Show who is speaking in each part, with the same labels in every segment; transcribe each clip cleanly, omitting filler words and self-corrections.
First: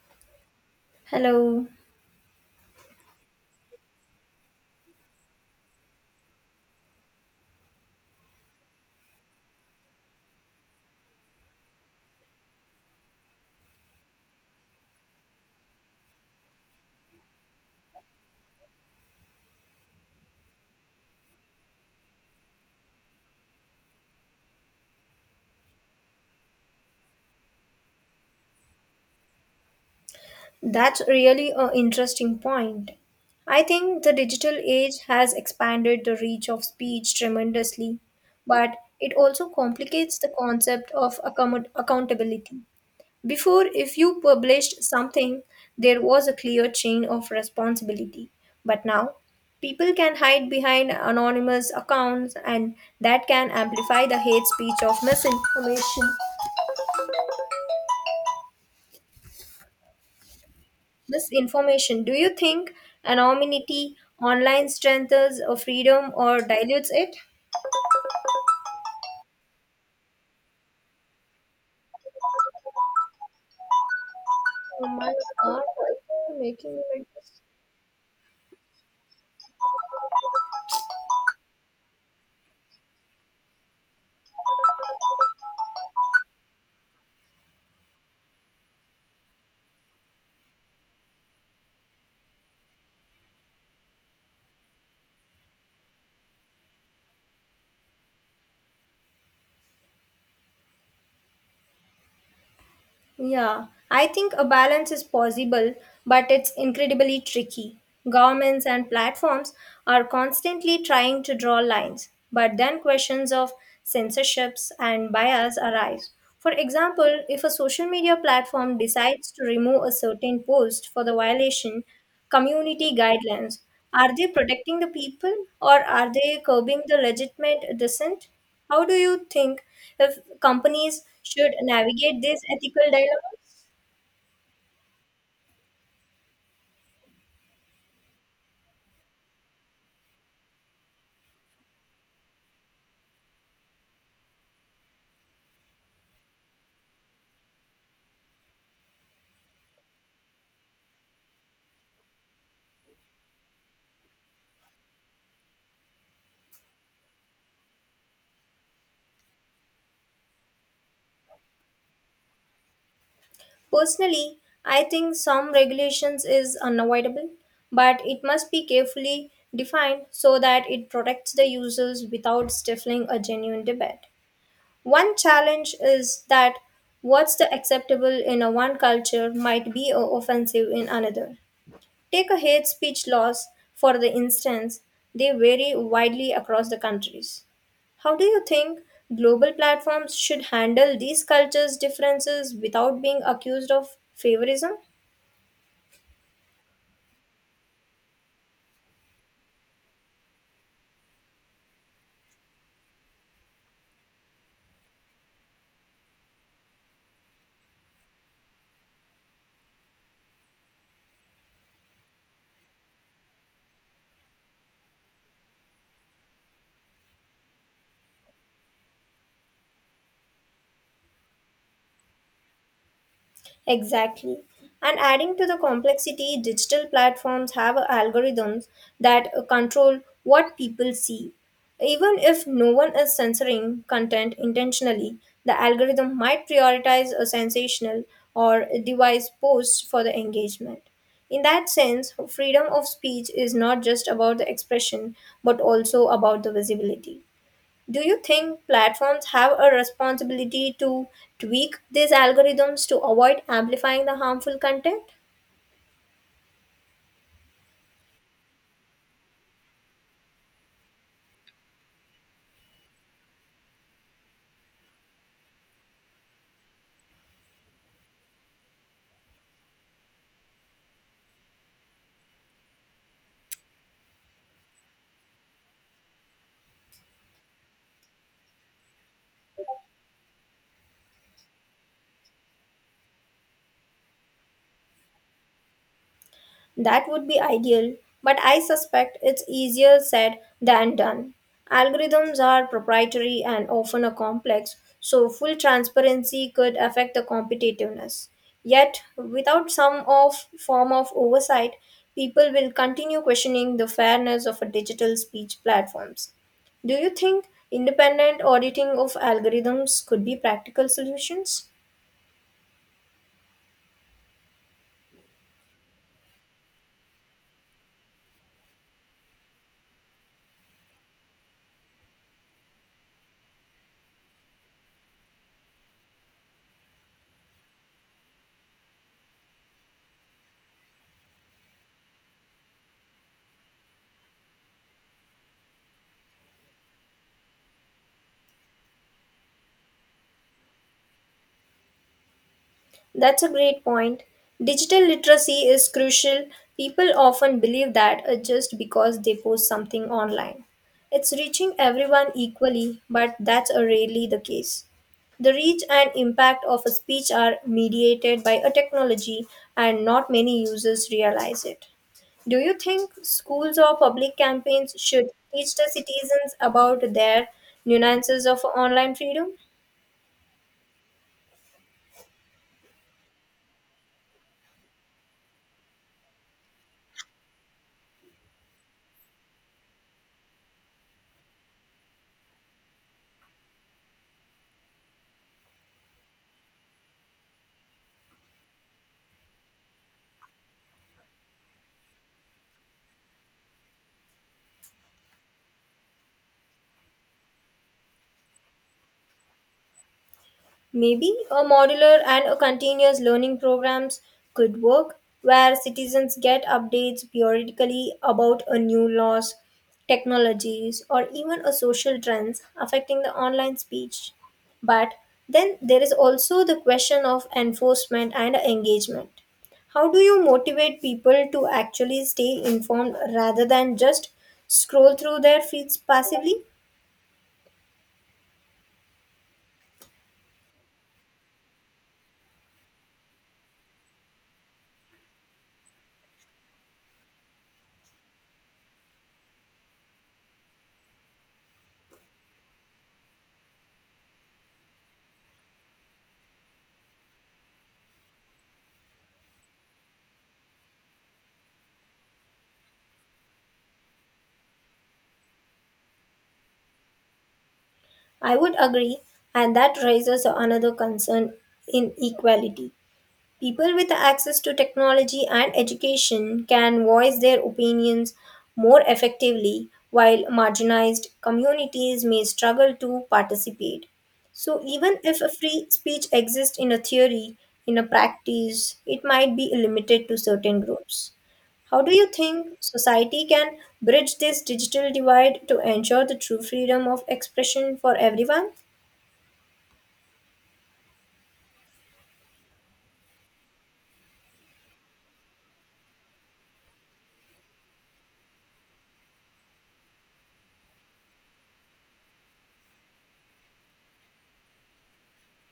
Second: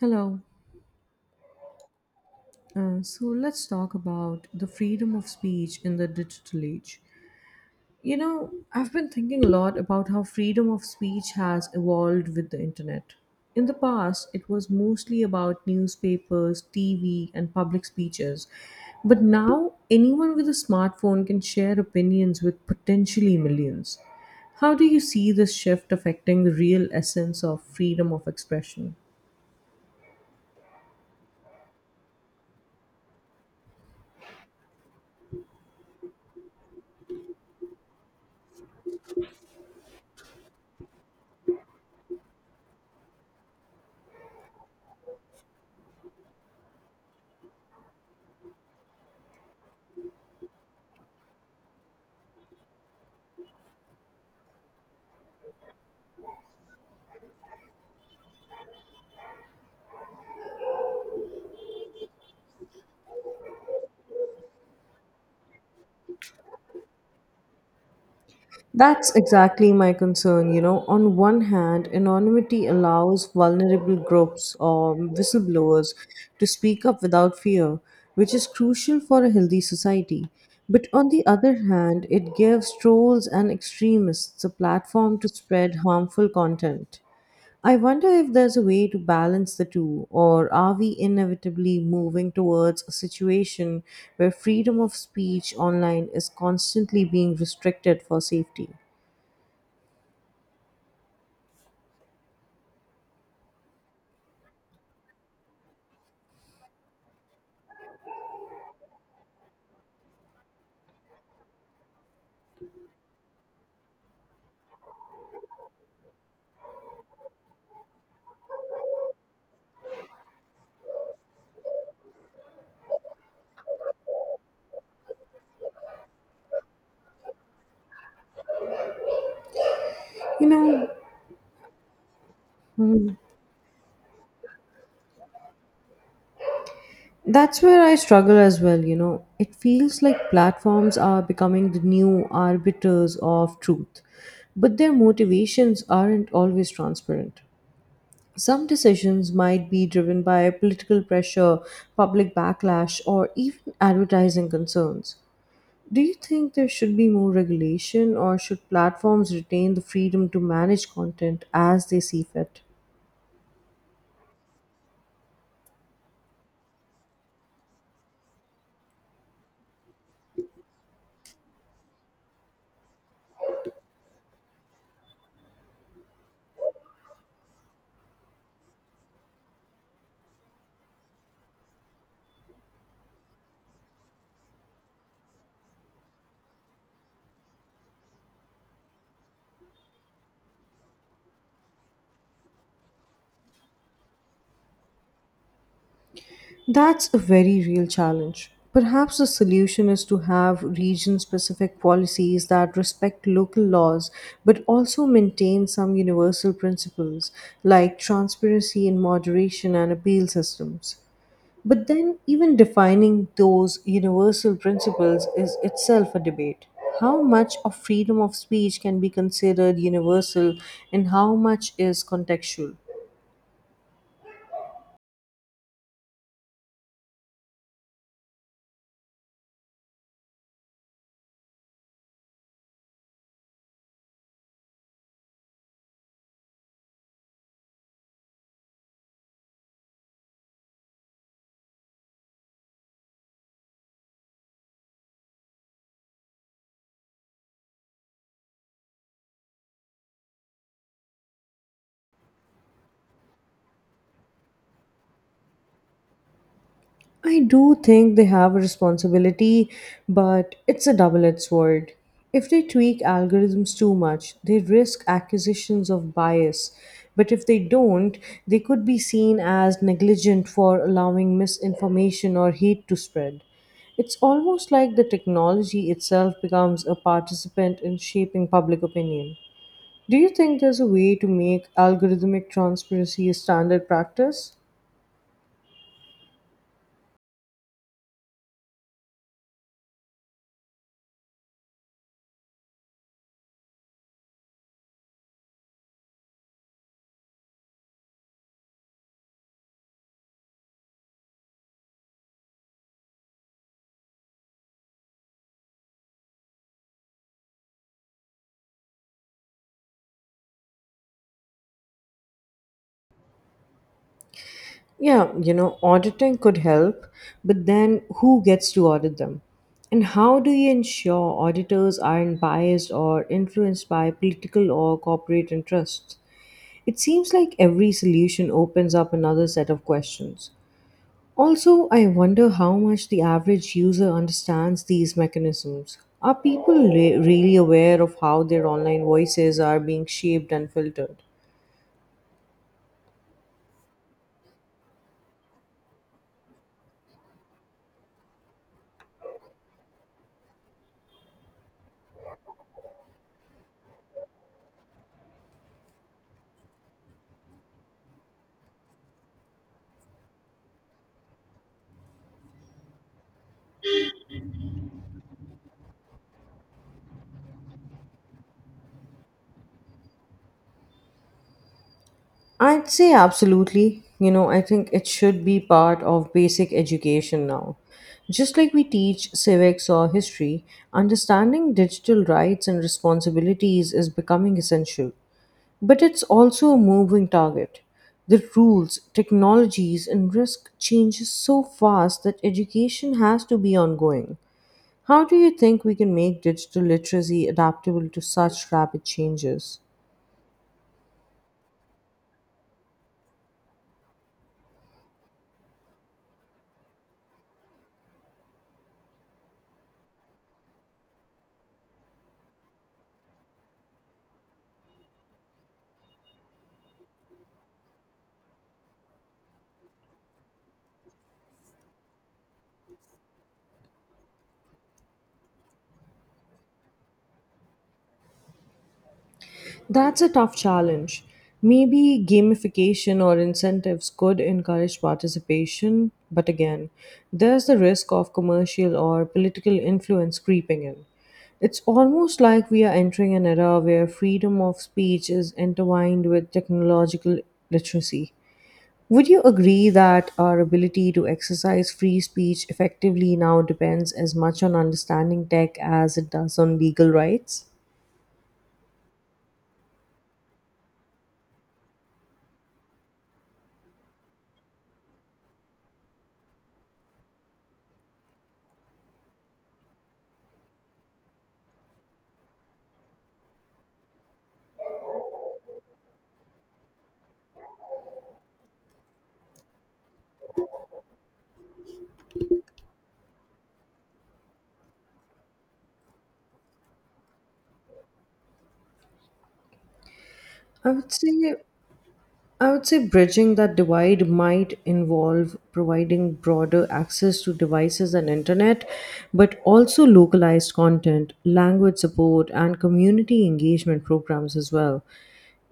Speaker 1: Hello.
Speaker 2: Hello,
Speaker 1: So let's talk about the freedom of speech in the digital age. You know, I've been thinking a lot about how freedom of speech has evolved with the internet. In the past, it was mostly about newspapers, TV, and public speeches. But now, anyone with a smartphone can share opinions with potentially millions. How do you see this shift affecting the real essence of freedom of expression?
Speaker 2: that's really an interesting point. I think the digital age has expanded the reach of speech tremendously, but it also complicates the concept of accountability. Before, if you published something, there was a clear chain of responsibility, but now people can hide behind anonymous accounts and that can amplify the hate speech of misinformation. This information, do you think anonymity online strengthens a freedom or dilutes it?
Speaker 1: That's exactly my concern. You know, on one hand, anonymity allows vulnerable groups
Speaker 2: Oh
Speaker 1: or
Speaker 2: my god, why
Speaker 1: whistleblowers
Speaker 2: are you
Speaker 1: to
Speaker 2: making me
Speaker 1: speak up
Speaker 2: like
Speaker 1: without
Speaker 2: this?
Speaker 1: fear, which is crucial for a healthy society. But on the other hand, it gives trolls and extremists a platform to spread harmful content. I wonder if there's a way to balance the two, or are we inevitably moving towards a situation where freedom of speech online is constantly being restricted for safety?
Speaker 2: Yeah, I think a balance is possible, but it's incredibly tricky. Governments and platforms are constantly trying to draw lines, but then questions of censorships and bias arise. For example, if a social media platform decides to remove a certain post for the violation community guidelines, are they protecting the people or are they curbing the legitimate dissent? How do you think if
Speaker 1: You know,
Speaker 2: companies should navigate these ethical
Speaker 1: mm,
Speaker 2: dilemmas?
Speaker 1: that's where I struggle as well. You know, it feels like platforms are becoming the new arbiters of truth, but their motivations aren't always transparent. Some decisions might be driven by political pressure, public backlash, or even advertising concerns. Do you think there should be more regulation, or should platforms retain the freedom to manage content as they see fit?
Speaker 2: Personally, I think some regulations is unavoidable, but it must be carefully defined so that it protects the users without stifling a genuine debate. One challenge is that what's the acceptable in a one culture might be offensive in another. Take a hate speech laws, for the instance, they vary widely across the countries. How do you think global platforms should handle these cultures' differences without being accused of favorism?
Speaker 1: That's a very real challenge. Perhaps the solution is to have region specific policies that respect local laws but also maintain some universal principles like transparency and moderation and appeal systems. But then, even defining those universal principles is itself a debate. How much of freedom of speech can be considered universal and how much is contextual?
Speaker 2: Exactly. And adding to the complexity, digital platforms have algorithms that control what people see. Even if no one is censoring content intentionally, the algorithm might prioritize a sensational or device post for the engagement. In that sense, freedom of speech is not just about the expression but also about the visibility. Do you think platforms have a responsibility to tweak these algorithms to avoid amplifying the harmful content?
Speaker 1: I do think they have a responsibility, but it's a double edged sword. If they tweak algorithms too much, they risk accusations of bias. But if they don't, they could be seen as negligent for allowing misinformation or hate to spread. It's almost like the technology itself becomes a participant in shaping public opinion. Do you think there's a way to make algorithmic transparency a standard practice?
Speaker 2: That would be ideal, but I suspect it's easier said than done. Algorithms are proprietary and often are complex, so full transparency could affect the competitiveness. Yet, without some of form of oversight, people will continue questioning the fairness of a digital speech platforms. Do you think independent auditing of algorithms could be practical solutions?
Speaker 1: Yeah, you know, auditing could help, but then who gets to audit them? And how do you ensure auditors aren't biased or influenced by political or corporate interests? It seems like every solution opens up another set of questions. Also, I wonder how much the average user understands these mechanisms. Are people really aware of how their online voices are being shaped and filtered?
Speaker 2: That's a great point. Digital literacy is crucial. People often believe that just because they post something online. It's reaching everyone equally, but that's rarely the case. The reach and impact of a speech are mediated by a technology, and not many users realize it. Do you think schools or public campaigns should teach the citizens about their nuances of online freedom?
Speaker 1: I'd say absolutely. You know, I think it should be part of basic education now. Just like we teach civics or history, understanding digital rights and responsibilities is becoming essential. But it's also a moving target. The rules, technologies, and risk changes so fast that education has to be ongoing. How do you think we can make digital literacy adaptable to such rapid changes?
Speaker 2: Maybe a modular and a continuous learning programs could work where citizens get updates periodically about a new laws, technologies or even a social trends affecting the online speech. But then there is also the question of enforcement and engagement. How do you motivate people to actually stay informed rather than just scroll through their feeds passively?
Speaker 1: That's a tough challenge. Maybe gamification or incentives could encourage participation, but again, there's the risk of commercial or political influence creeping in. It's almost like we are entering an era where freedom of speech is intertwined with technological literacy. Would you agree that our ability to exercise free speech effectively now depends as much on understanding tech as it does on legal rights?
Speaker 2: I would agree, and that raises another concern inequality. People with access to technology and education can voice their opinions more effectively, while marginalized communities may struggle to participate. So, even if a free speech exists in a theory, in a practice, it might be limited to certain groups. How do you think society can bridge this digital divide to ensure the true freedom of expression for everyone?
Speaker 1: I would say I would say bridging that divide might involve providing broader access to devices and internet, but also localized content, language support, and community engagement programs as well.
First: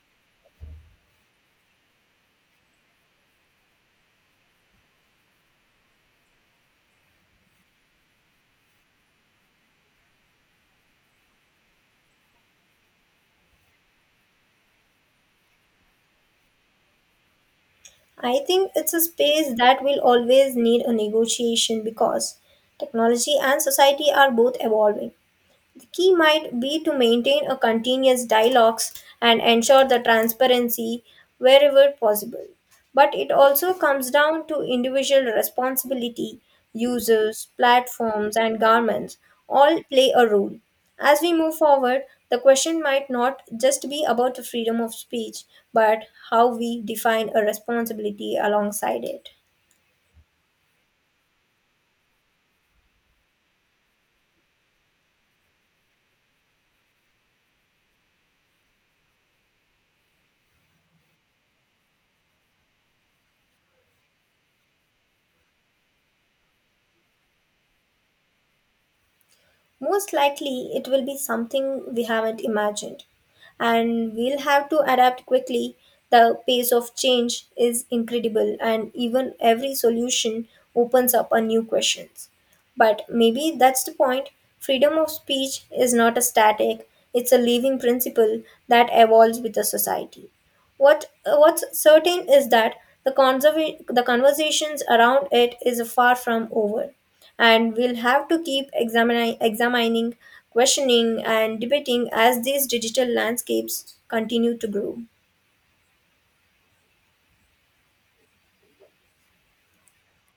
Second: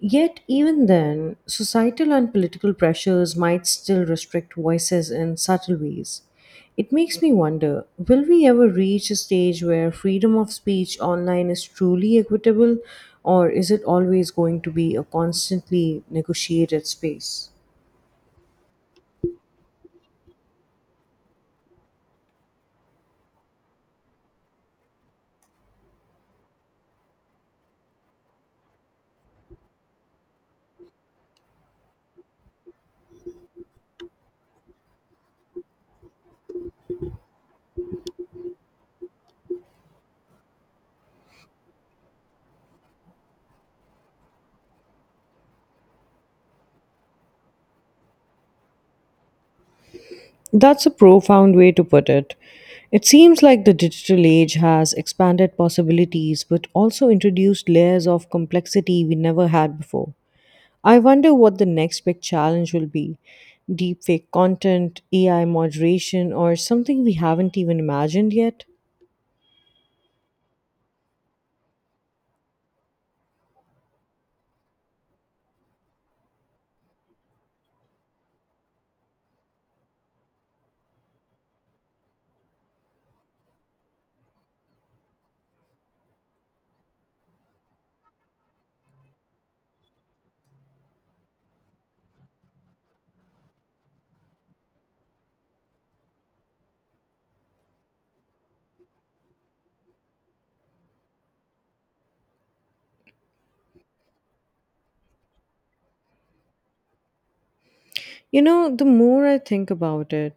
Speaker 1: Yet, even then, societal and political pressures might still restrict voices in subtle ways. It makes me wonder will we ever reach a stage where freedom of speech online is truly equitable, or is it always going to be a constantly negotiated space?
Speaker 2: I think it's a space that will always need a negotiation because technology and society are both evolving. The key might be to maintain a continuous dialogues and ensure the transparency wherever possible. But it also comes down to individual responsibility, users, platforms, and governments all play a role. As we move forward, the question might not just be about the freedom of speech, but how we define a responsibility alongside it.
Speaker 1: That's a profound way to put it. It seems like the digital age has expanded possibilities but also introduced layers of complexity we never had before. I wonder what the next big challenge will be deepfake content, AI moderation, or something we haven't even imagined yet.
Speaker 2: Most likely, it will be something we haven't imagined, and we'll have to adapt quickly. The pace of change is incredible, and even every solution opens up a new questions. But maybe that's the point. Freedom of speech is not a static; it's a living principle that evolves with the society. What's certain is that the conversations around it is far from over and we'll have to keep examining, questioning, and debating as these digital landscapes continue to grow.
Speaker 1: You know, the more I think about it,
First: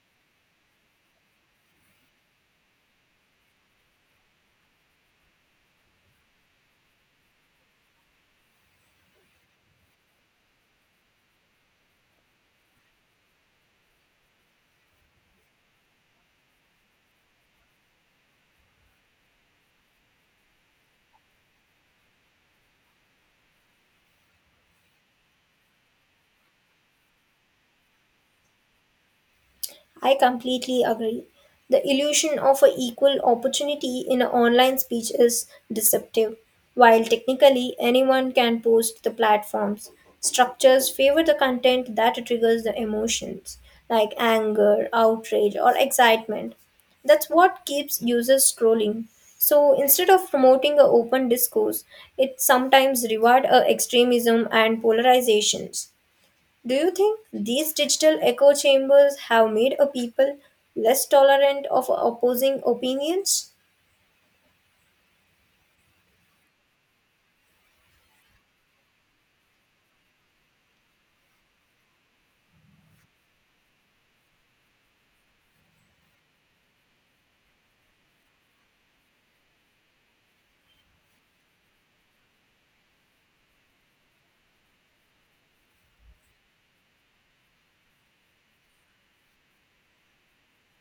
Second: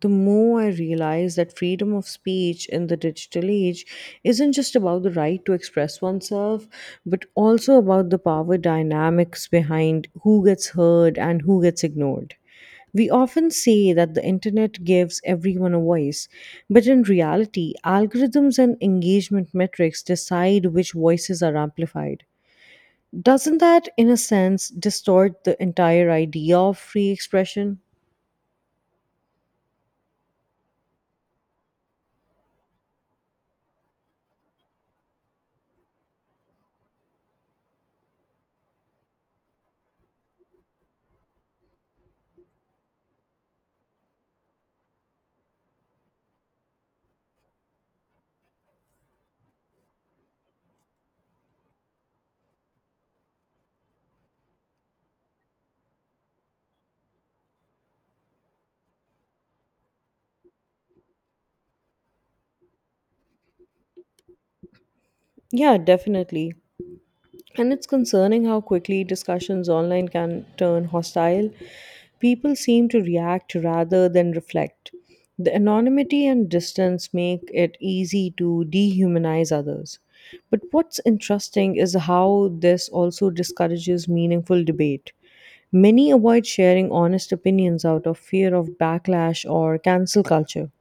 Speaker 1: the more I realize that freedom of speech in the digital age isn't just about the right to express oneself, but also about the power dynamics behind who gets heard and who gets ignored. We often say that the internet gives everyone a voice, but in reality, algorithms and engagement metrics decide which voices are amplified. Doesn't that, in a sense, distort the entire idea of free expression?
Speaker 2: I completely agree. The illusion of a equal opportunity in an online speech is deceptive. While technically anyone can post the platforms, structures favor the content that triggers the emotions like anger, outrage, or excitement. That's what keeps users scrolling. So instead of promoting an open discourse, it sometimes rewards extremism and polarizations. Do you think these digital echo chambers have made a people less tolerant of opposing opinions?
Speaker 1: Yeah, definitely. And it's concerning how quickly discussions online can turn hostile. People seem to react rather than reflect. The anonymity and distance make it easy to dehumanize others. But what's interesting is how this also discourages meaningful debate. Many avoid sharing honest opinions out of fear of backlash or cancel culture.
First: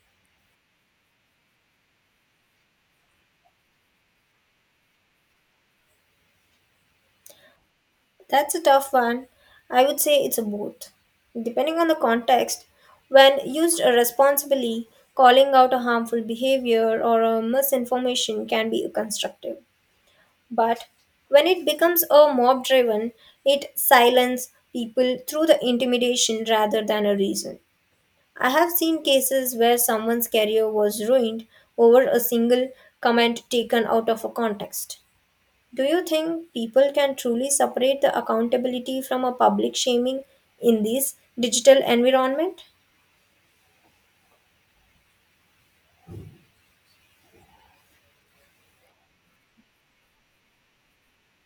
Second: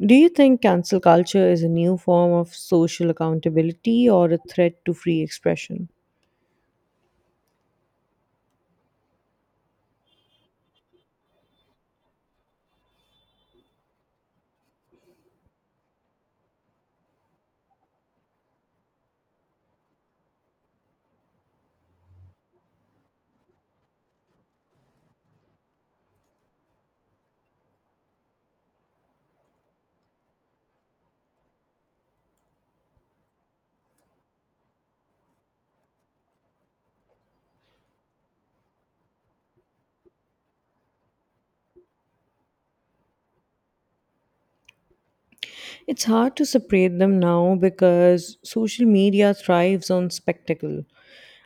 Speaker 1: Do you think cancel culture is a new form of social accountability or a threat to free expression?
Speaker 2: That's a tough one. I would say it's a both. Depending on the context, when used responsibly, calling out a harmful behavior or a misinformation can be constructive. But when it becomes a mob driven, it silences people through the intimidation rather than a reason. I have seen cases where someone's career was ruined over a single comment taken out of a context. Do you think people can truly separate the accountability from a public shaming in this digital environment?
Speaker 1: It's hard to separate them now because social media thrives on spectacle.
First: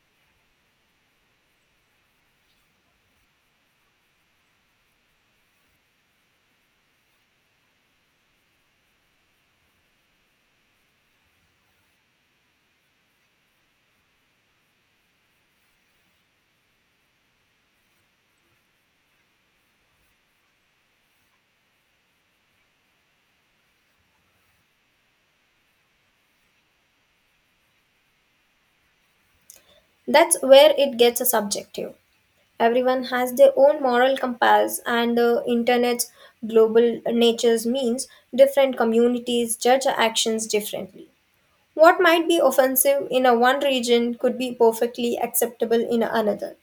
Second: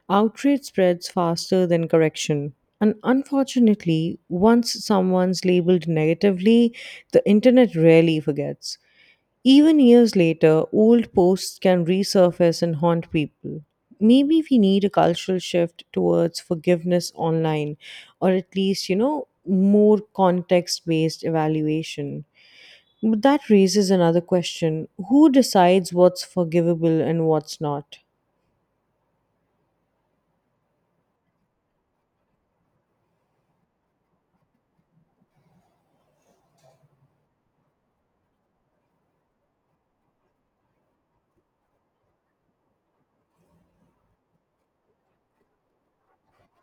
Speaker 1: Outrage spreads faster than correction. And unfortunately, once someone's labeled negatively, the internet rarely forgets. Even years later, old posts can resurface and haunt people. Maybe we need a cultural shift towards forgiveness online, or at least, you know, more context based evaluation. But that raises another question who decides what's forgivable and what's not?
Speaker 2: That's where it gets subjective. Everyone has their own moral compass, and the internet's global natures means different communities judge actions differently. What might be offensive in a one region could be perfectly acceptable in another.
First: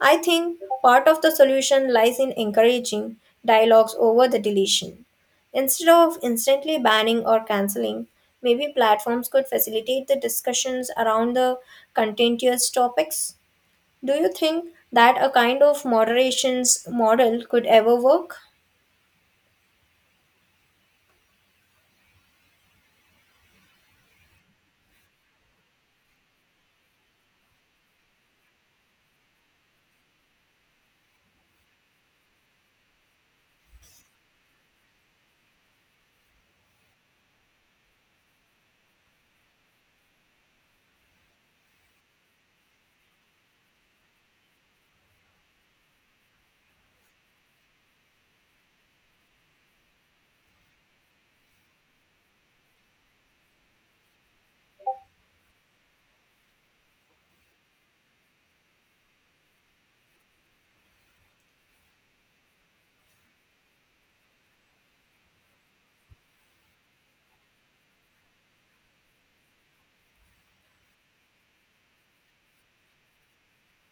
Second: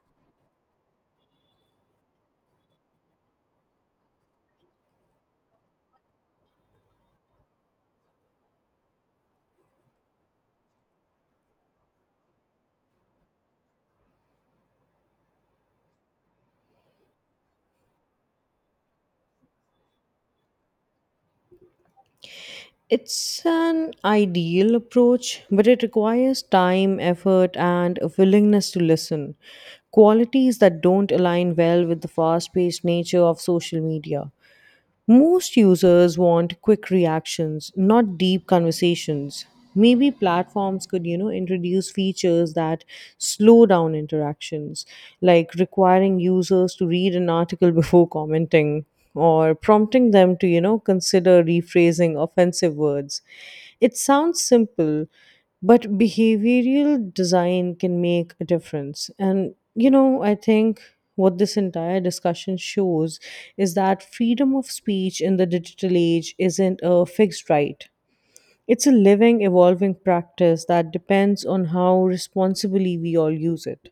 Speaker 2: I think part of the solution lies in encouraging dialogues over the deletion. Instead of instantly banning or canceling, maybe platforms could facilitate the discussions around the contentious topics. Do you think that a kind of moderations model could ever work?
Speaker 1: It's an ideal approach, but it requires time, effort, and a willingness to listen. Qualities that don't align well with the fast paced nature of social media. Most users want quick reactions, not deep conversations. Maybe platforms could, you know, introduce features that slow down interactions, like requiring users to read an article before commenting or prompting them to, you know, consider rephrasing offensive words. It sounds simple, but behavioral design can make a difference, and you know, I think what this entire discussion shows is that freedom of speech in the digital age isn't a fixed right. It's a living evolving practice that depends on how responsibly we all use it.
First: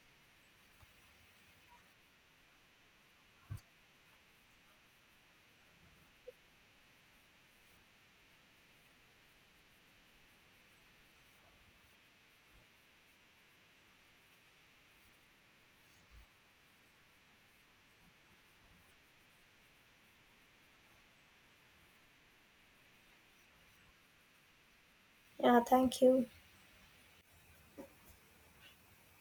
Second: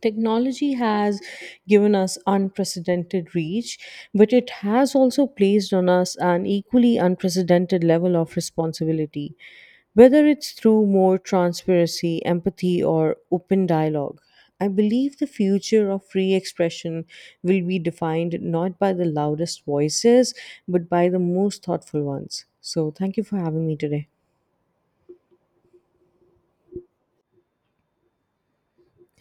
Speaker 1: Technology has given us unprecedented reach, but it has also placed on us an equally unprecedented level of responsibility. Whether it's through more transparency, empathy, or open dialogue, I believe the future of free expression will be defined not by the loudest voices, but by the most thoughtful ones. So, thank you for having me today.
Speaker 2: Yeah, thank you.